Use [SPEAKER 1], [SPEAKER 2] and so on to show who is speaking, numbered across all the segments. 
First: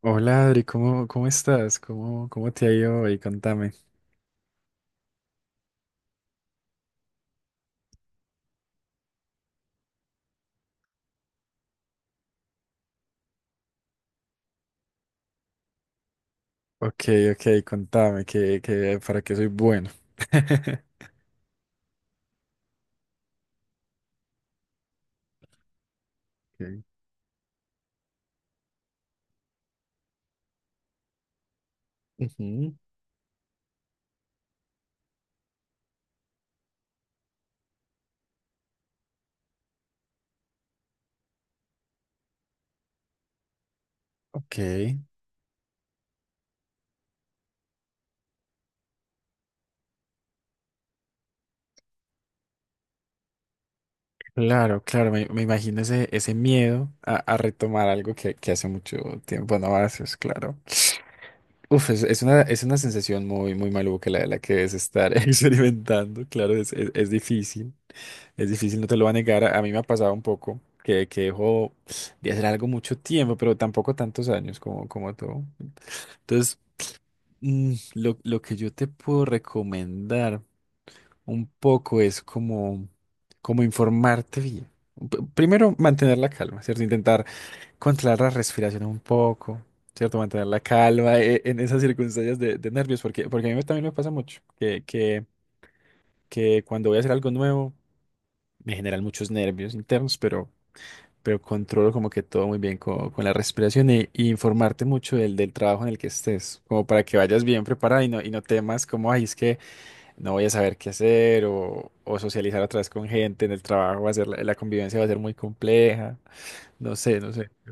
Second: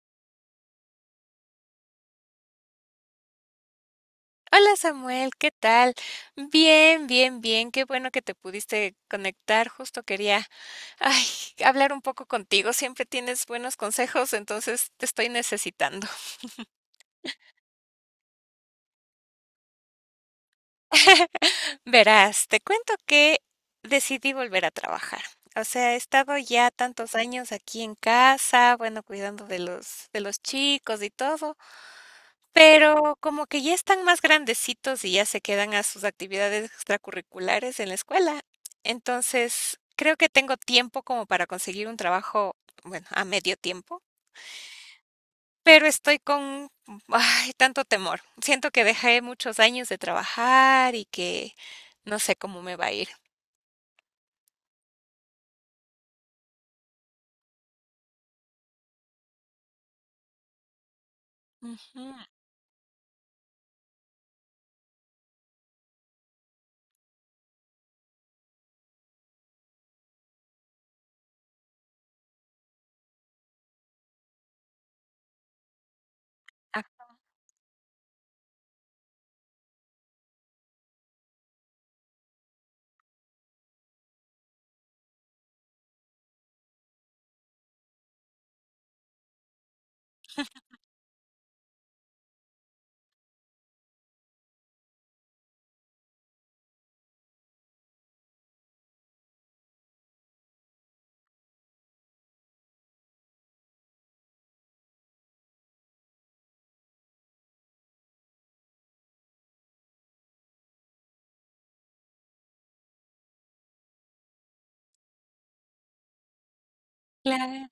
[SPEAKER 1] Hola Adri, ¿cómo estás? ¿Cómo te ha ido hoy? Contame.
[SPEAKER 2] Hola Samuel, ¿qué tal? Bien, bien, bien. Qué bueno que te pudiste conectar. Justo quería, ay, hablar un poco contigo. Siempre tienes buenos consejos, entonces te estoy necesitando.
[SPEAKER 1] Ok, ok, contame, que para qué soy bueno.
[SPEAKER 2] Verás, te cuento que decidí volver a trabajar. O sea, he estado ya
[SPEAKER 1] Ok.
[SPEAKER 2] tantos años aquí en casa, bueno, cuidando de los chicos y todo,
[SPEAKER 1] Ujú.
[SPEAKER 2] pero como que ya están más grandecitos y ya se quedan a sus actividades extracurriculares en la escuela. Entonces, creo que tengo tiempo como para conseguir un trabajo, bueno, a medio tiempo,
[SPEAKER 1] Ok,
[SPEAKER 2] pero estoy con, ay, tanto temor. Siento que dejé muchos años de trabajar y que no sé cómo me va a ir.
[SPEAKER 1] claro, claro, me imagino ese miedo a retomar algo que hace mucho tiempo no haces, claro. Uf, es,
[SPEAKER 2] Ujú,
[SPEAKER 1] es una, es una sensación muy, muy maluca la que debes estar experimentando, claro, es difícil. Es difícil, no te lo voy a negar. A mí me ha pasado un poco que dejo de hacer algo mucho tiempo, pero tampoco tantos años como tú. Entonces,
[SPEAKER 2] ah,
[SPEAKER 1] lo que yo te puedo recomendar un poco es como informarte bien. Primero, mantener la calma, ¿cierto? Intentar controlar la respiración un poco, ¿cierto? Mantener la calma en esas circunstancias de nervios, porque a mí también me pasa mucho que cuando voy a hacer algo nuevo, me generan muchos nervios internos, pero controlo como que todo muy bien con, la respiración y informarte mucho del trabajo en el que estés, como para que vayas bien preparada y no temas como, ay, es que no voy a saber qué hacer o socializar otra vez con gente en el trabajo, va a ser, la convivencia va a ser muy compleja, no sé, no sé.
[SPEAKER 2] claro.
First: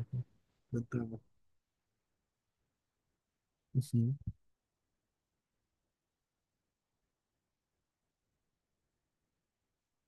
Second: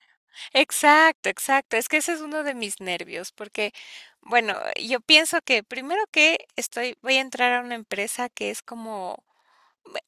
[SPEAKER 1] Ujú.
[SPEAKER 2] Exacto, exacto. Es que ese es uno de mis nervios, porque, bueno, yo pienso que primero voy a entrar a una empresa que es como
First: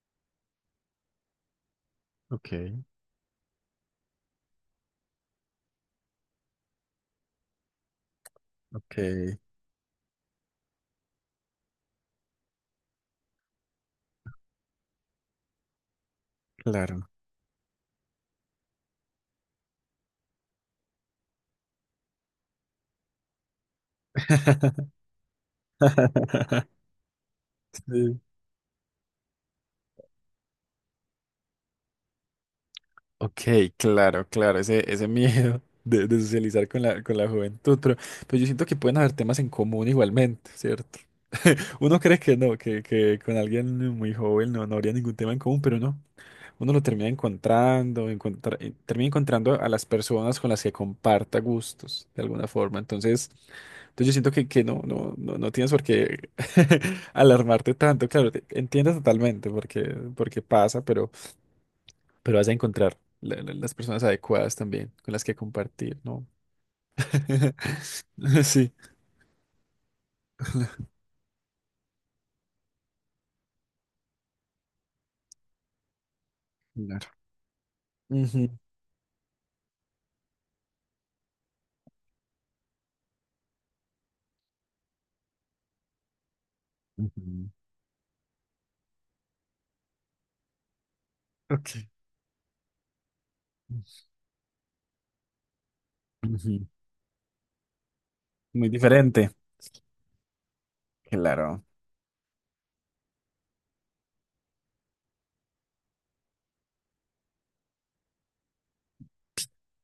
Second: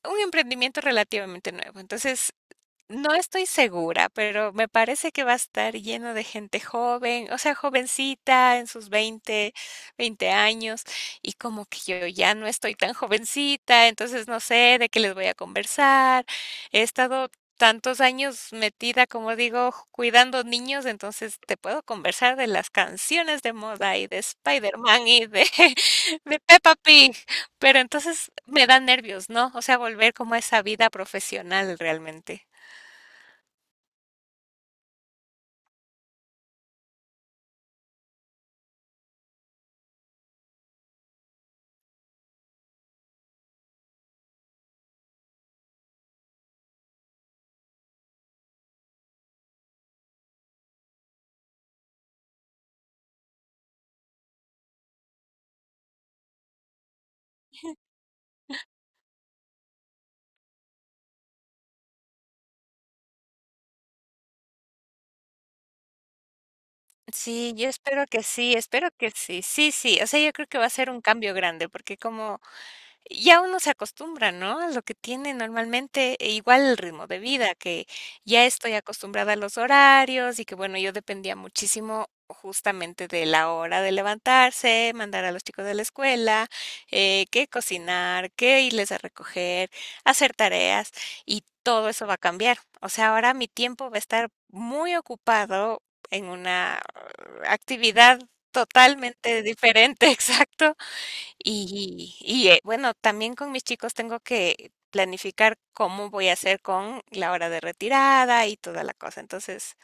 [SPEAKER 2] un emprendimiento relativamente nuevo. Entonces,
[SPEAKER 1] Ok,
[SPEAKER 2] no estoy segura, pero me parece que va a estar lleno de gente joven, o sea, jovencita, en sus
[SPEAKER 1] ok,
[SPEAKER 2] veinte años, y como que yo ya no estoy tan jovencita, entonces no sé de qué les voy a conversar. He
[SPEAKER 1] claro.
[SPEAKER 2] estado tantos años metida, como digo, cuidando niños, entonces te puedo conversar de las canciones de moda y de Spider-Man y de, de Peppa Pig, pero
[SPEAKER 1] Sí.
[SPEAKER 2] entonces me dan nervios, ¿no? O sea, volver como a esa vida profesional realmente.
[SPEAKER 1] Ok, claro, claro, ese miedo de socializar con la juventud, pero yo siento que pueden haber temas en común igualmente, ¿cierto? Uno cree que no, que con alguien muy joven no habría ningún tema en común, pero no. Uno lo termina encontrando a las personas con las que comparta gustos, de alguna forma. Entonces, yo siento que no tienes por qué alarmarte tanto. Claro, entiendo totalmente porque pasa, pero vas a encontrar las personas adecuadas también con las que compartir, ¿no?
[SPEAKER 2] Sí, yo espero que sí,
[SPEAKER 1] Sí.
[SPEAKER 2] espero que sí. Sí, sí, o sea, yo creo que va a ser un cambio grande, porque como ya uno se acostumbra, ¿no? A lo que tiene normalmente, e igual el ritmo
[SPEAKER 1] Claro.
[SPEAKER 2] de vida, que ya
[SPEAKER 1] Ujú.
[SPEAKER 2] estoy acostumbrada a los horarios y que, bueno, yo dependía muchísimo justamente de la hora de levantarse, mandar a los chicos de la escuela, que
[SPEAKER 1] Ujú.
[SPEAKER 2] cocinar, qué irles a recoger, hacer tareas y
[SPEAKER 1] Ok.
[SPEAKER 2] todo eso va a cambiar. O sea, ahora mi tiempo va a estar muy ocupado en
[SPEAKER 1] Ujú.
[SPEAKER 2] una actividad
[SPEAKER 1] Muy diferente.
[SPEAKER 2] totalmente diferente, exacto.
[SPEAKER 1] Claro,
[SPEAKER 2] Y, bueno, también con mis chicos tengo que planificar cómo voy a hacer con la hora de retirada y toda la cosa. Entonces,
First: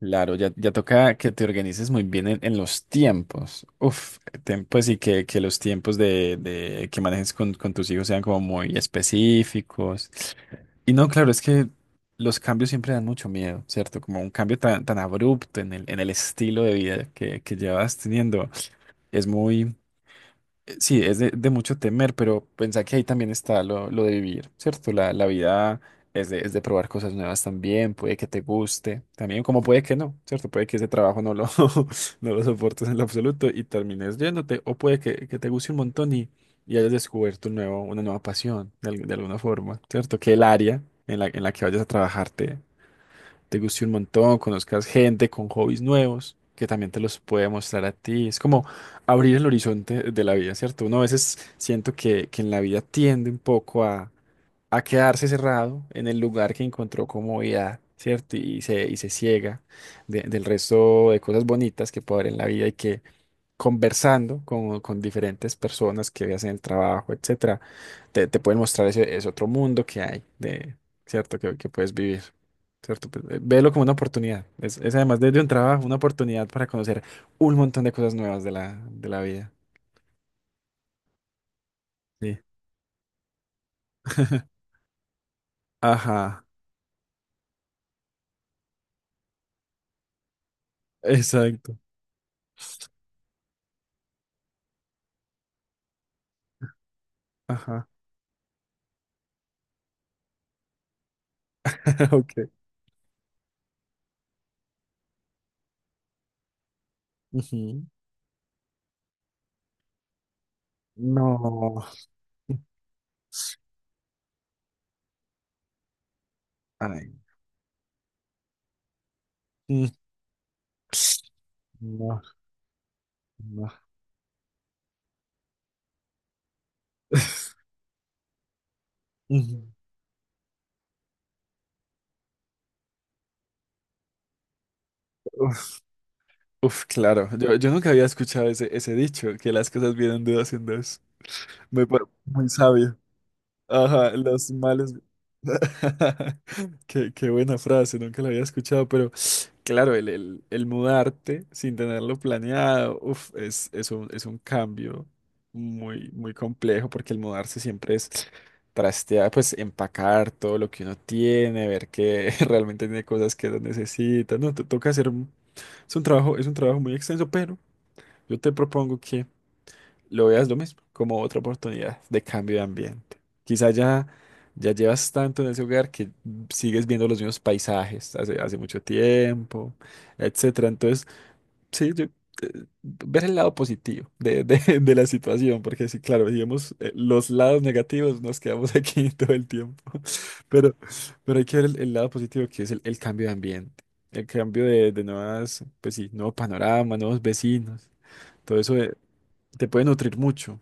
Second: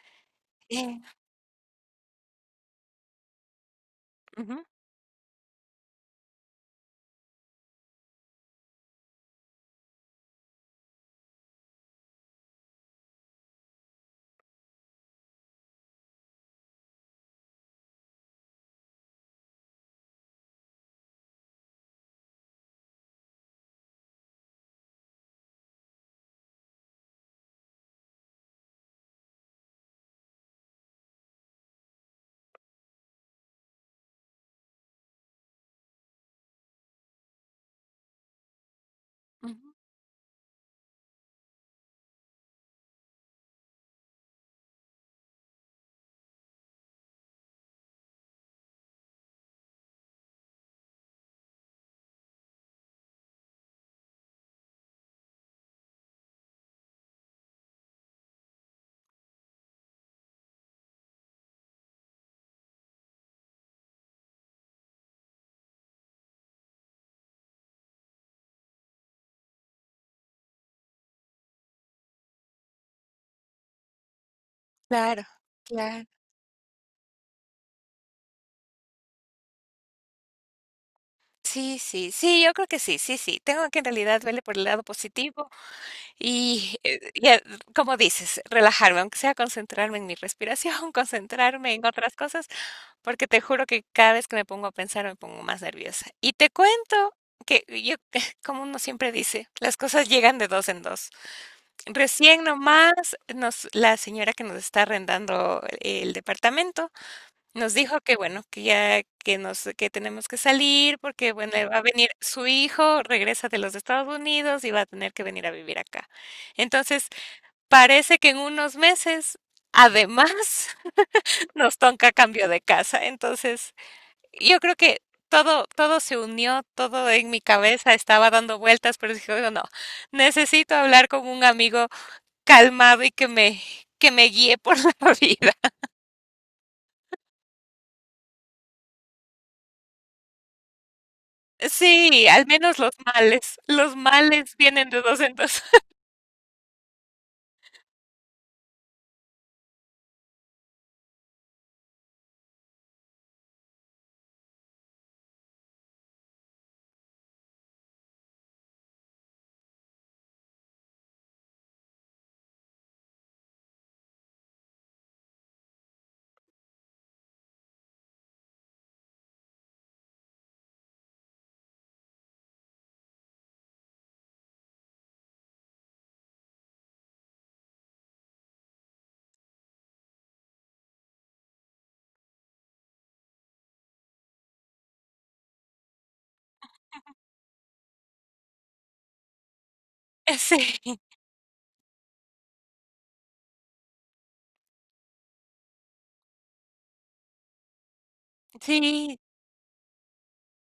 [SPEAKER 1] claro, ya
[SPEAKER 2] eh,
[SPEAKER 1] toca que te organices muy bien en los tiempos. Uf,
[SPEAKER 2] ujú,
[SPEAKER 1] pues y que los tiempos de que manejes con tus hijos sean como muy específicos. Y no, claro, es que los cambios siempre dan mucho miedo, ¿cierto? Como un cambio tan, tan abrupto en el estilo de vida que llevas teniendo. Es muy, Sí, es de mucho temer, pero pensá que ahí también está lo de vivir, ¿cierto? La vida es de probar cosas nuevas también, puede que te guste, también como puede que no, ¿cierto? Puede que ese trabajo no lo soportes en lo absoluto y termines yéndote, o puede que te guste un montón y hayas descubierto una nueva pasión de alguna
[SPEAKER 2] ujú,
[SPEAKER 1] forma, ¿cierto? Que el área en la que vayas a trabajarte te guste un montón, conozcas gente con hobbies nuevos, que también te los puede mostrar a ti. Es como abrir el horizonte de la vida, ¿cierto? Uno a veces siento que en la vida tiende un poco a quedarse cerrado en el lugar que encontró comodidad, ¿cierto? Y se ciega del resto de cosas bonitas que puede haber en la vida y que conversando con diferentes personas que hacen el trabajo, etcétera, te pueden mostrar ese otro mundo que hay, ¿cierto? Que puedes vivir, ¿cierto? Pues, velo como una oportunidad. Es además
[SPEAKER 2] claro,
[SPEAKER 1] de un trabajo, una
[SPEAKER 2] claro.
[SPEAKER 1] oportunidad para conocer un montón de cosas nuevas de la vida.
[SPEAKER 2] Sí, sí,
[SPEAKER 1] Sí.
[SPEAKER 2] sí, yo creo que sí, sí, sí. Tengo que en realidad verle por el lado positivo
[SPEAKER 1] Ajá,
[SPEAKER 2] y, como dices, relajarme, aunque sea concentrarme en mi respiración, concentrarme
[SPEAKER 1] exacto.
[SPEAKER 2] en otras cosas, porque te juro que cada vez que me pongo a pensar me pongo más nerviosa. Y te cuento que
[SPEAKER 1] Ajá.
[SPEAKER 2] yo, como uno siempre dice, las cosas llegan de dos en dos. Recién
[SPEAKER 1] Ok.
[SPEAKER 2] nomás la señora que nos está arrendando el departamento nos
[SPEAKER 1] Ujú.
[SPEAKER 2] dijo que bueno, que ya que tenemos que salir porque bueno, va a
[SPEAKER 1] No.
[SPEAKER 2] venir su hijo, regresa de los Estados Unidos y va a tener que venir a vivir acá. Entonces,
[SPEAKER 1] Ay.
[SPEAKER 2] parece que en unos meses,
[SPEAKER 1] Mm.
[SPEAKER 2] además, nos toca
[SPEAKER 1] No,
[SPEAKER 2] cambio de casa.
[SPEAKER 1] no.
[SPEAKER 2] Entonces, yo creo que todo, todo se unió, todo en mi cabeza estaba dando vueltas, pero dije: "Oiga,
[SPEAKER 1] Ujú.
[SPEAKER 2] no, necesito hablar con un amigo calmado y que me guíe por la vida".
[SPEAKER 1] Uf, claro. Yo nunca había escuchado ese dicho, que las cosas vienen de dos en dos. Muy, pa-
[SPEAKER 2] Sí, al
[SPEAKER 1] muy
[SPEAKER 2] menos
[SPEAKER 1] sabio.
[SPEAKER 2] los
[SPEAKER 1] Ajá, los
[SPEAKER 2] males vienen
[SPEAKER 1] males.
[SPEAKER 2] de dos en dos.
[SPEAKER 1] Qué buena frase, nunca la había escuchado, pero claro, el mudarte sin tenerlo planeado, uf, es un cambio muy, muy complejo porque el mudarse siempre es trastear, pues empacar todo lo que uno tiene, ver que realmente tiene cosas que no necesita, no, te toca hacer, es un trabajo muy extenso, pero yo te propongo lo veas lo mismo, como otra oportunidad de cambio de ambiente. Quizá ya llevas tanto en ese hogar que sigues viendo los mismos paisajes hace mucho tiempo, etcétera. Entonces, sí, ver el lado positivo de la situación, porque sí, claro, digamos, los lados negativos nos quedamos aquí todo el tiempo,
[SPEAKER 2] Sí,
[SPEAKER 1] pero, pero hay que ver el lado positivo que es el cambio de ambiente. El cambio de nuevas, pues sí, nuevo panorama, nuevos vecinos. Todo eso,
[SPEAKER 2] sí,
[SPEAKER 1] te puede nutrir mucho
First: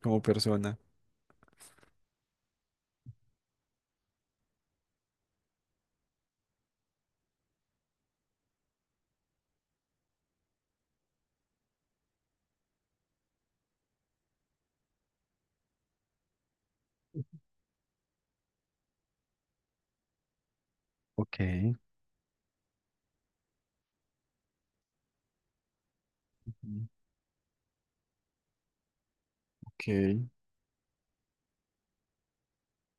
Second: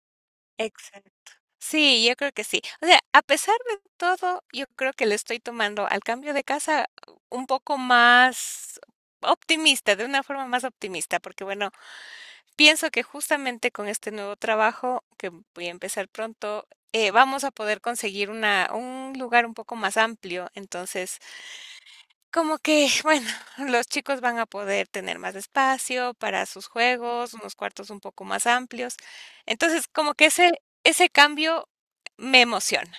[SPEAKER 1] como persona.
[SPEAKER 2] exacto. Sí, yo creo que sí. O sea, a pesar de todo, yo creo que le estoy tomando al cambio de casa un poco más optimista, de una forma más optimista, porque bueno, pienso que justamente con este nuevo trabajo, que voy a empezar pronto, vamos a poder conseguir un lugar un poco más amplio. Entonces,
[SPEAKER 1] Ok.
[SPEAKER 2] como que, bueno, los chicos van a poder tener más espacio para sus
[SPEAKER 1] Ujú.
[SPEAKER 2] juegos, unos cuartos un poco más amplios.
[SPEAKER 1] Ok,
[SPEAKER 2] Entonces, como que ese cambio me emociona.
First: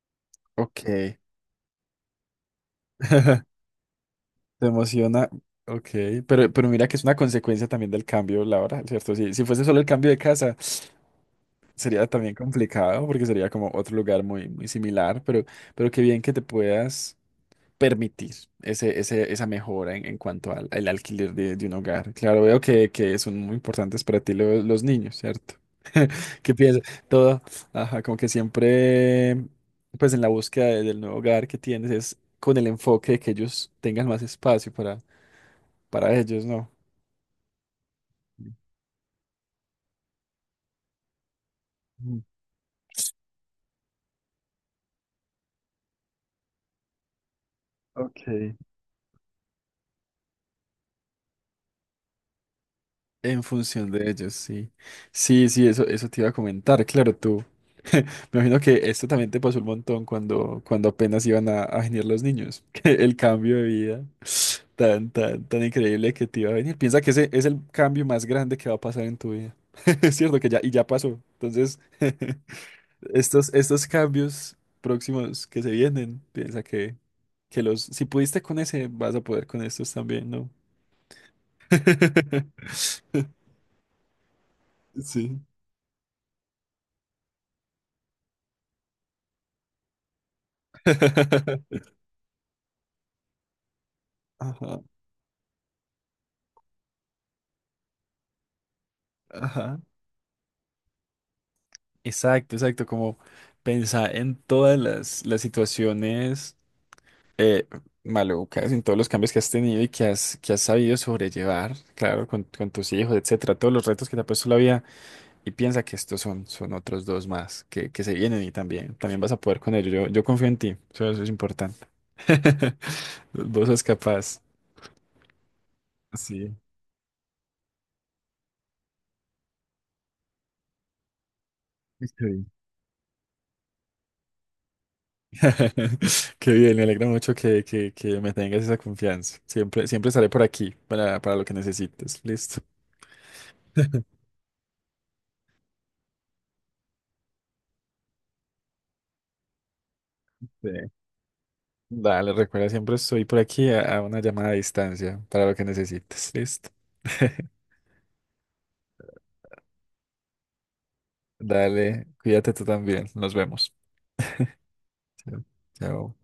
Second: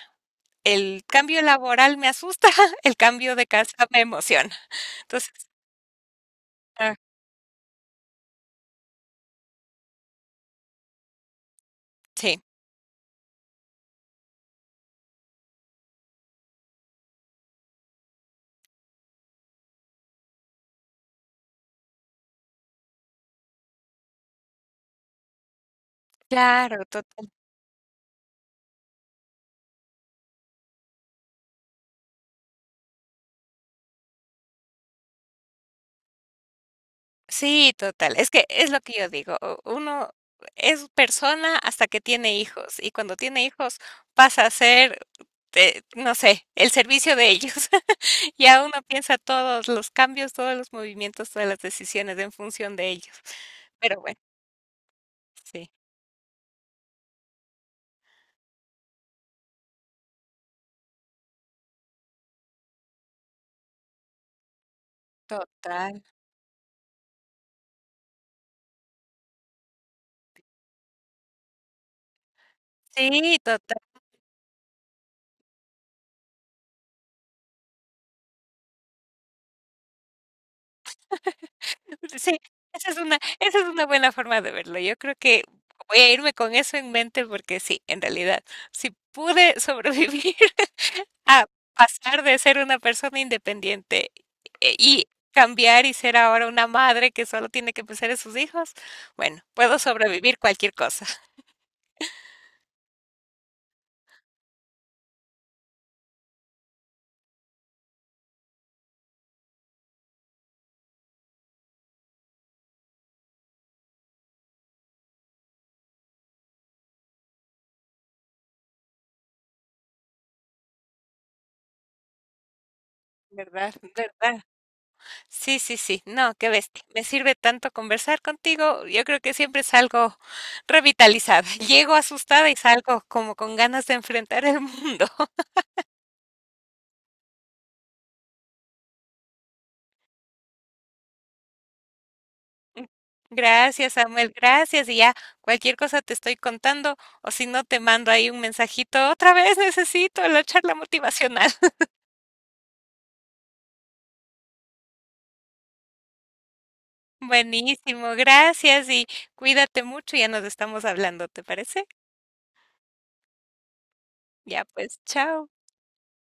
[SPEAKER 1] ok.
[SPEAKER 2] El cambio laboral me asusta, el cambio de casa me emociona.
[SPEAKER 1] Te emociona.
[SPEAKER 2] Entonces,
[SPEAKER 1] Ok, pero mira que
[SPEAKER 2] ah,
[SPEAKER 1] es una consecuencia también del cambio laboral, ¿cierto? Si fuese solo el cambio de casa, sería también
[SPEAKER 2] sí,
[SPEAKER 1] complicado porque sería como otro lugar muy, muy similar, pero qué bien que te puedas permitir esa mejora en cuanto al alquiler de un hogar. Claro, veo que son muy importantes para ti los niños, ¿cierto? ¿Qué piensas?
[SPEAKER 2] claro,
[SPEAKER 1] Todo, ajá, como que siempre, pues en la búsqueda del nuevo hogar que tienes es con el enfoque de que ellos tengan más espacio para ellos, ¿no?
[SPEAKER 2] sí, total. Es que es lo que yo digo, uno es persona hasta que
[SPEAKER 1] Mm.
[SPEAKER 2] tiene hijos y cuando tiene hijos pasa a ser, no sé, el servicio de ellos.
[SPEAKER 1] Ok.
[SPEAKER 2] Ya uno piensa todos los cambios, todos los movimientos, todas las decisiones en función de ellos.
[SPEAKER 1] En función
[SPEAKER 2] Pero
[SPEAKER 1] de
[SPEAKER 2] bueno,
[SPEAKER 1] ellos, sí. Sí, sí,
[SPEAKER 2] sí,
[SPEAKER 1] eso te iba a comentar. Claro, tú. Me imagino que esto también te pasó un montón cuando apenas iban a venir los niños. que el cambio de vida tan, tan, tan
[SPEAKER 2] total.
[SPEAKER 1] increíble que te iba a venir. Piensa que ese es el cambio más grande que va a pasar en tu vida. Es cierto que ya pasó. Entonces,
[SPEAKER 2] Sí,
[SPEAKER 1] estos,
[SPEAKER 2] total.
[SPEAKER 1] estos cambios próximos que se vienen, piensa que si pudiste con ese, vas a poder con estos también, ¿no?
[SPEAKER 2] Sí, esa es una buena forma de verlo. Yo creo
[SPEAKER 1] Sí.
[SPEAKER 2] que voy a irme con eso en mente porque sí, en realidad, si pude sobrevivir a pasar de ser una persona independiente
[SPEAKER 1] Ajá,
[SPEAKER 2] y cambiar y ser ahora una madre que solo tiene que pensar en sus hijos, bueno,
[SPEAKER 1] ajá.
[SPEAKER 2] puedo sobrevivir cualquier cosa.
[SPEAKER 1] Exacto, exacto, como pensar en todas las situaciones, eh, malucas, en todos los cambios que has tenido y que has sabido sobrellevar, claro, con tus hijos, etcétera, todos los retos que te ha puesto la vida y piensa que estos son otros dos más que se vienen y también, también vas a poder con ellos. Yo confío en ti, eso es importante. Vos
[SPEAKER 2] ¿Verdad?
[SPEAKER 1] sos capaz.
[SPEAKER 2] ¿Verdad? Sí, sí, sí. No, qué
[SPEAKER 1] Sí.
[SPEAKER 2] bestia. Me sirve tanto conversar contigo. Yo creo que siempre salgo revitalizada. Llego
[SPEAKER 1] Sí.
[SPEAKER 2] asustada y salgo como con ganas de enfrentar el mundo.
[SPEAKER 1] Qué bien, me alegra mucho que me tengas esa confianza. Siempre, siempre estaré por aquí para lo que necesites. Listo.
[SPEAKER 2] Gracias, Samuel. Gracias. Y ya cualquier cosa te estoy contando o si no te mando ahí un mensajito. Otra vez necesito la
[SPEAKER 1] Sí.
[SPEAKER 2] charla motivacional.
[SPEAKER 1] Dale, recuerda, siempre estoy por aquí a una llamada a distancia para lo que necesites. Listo.
[SPEAKER 2] Buenísimo. Gracias y cuídate mucho. Ya nos estamos hablando, ¿te parece?
[SPEAKER 1] Dale, cuídate tú también. Nos vemos.
[SPEAKER 2] Ya pues,
[SPEAKER 1] Chao.
[SPEAKER 2] chao.
[SPEAKER 1] Chao.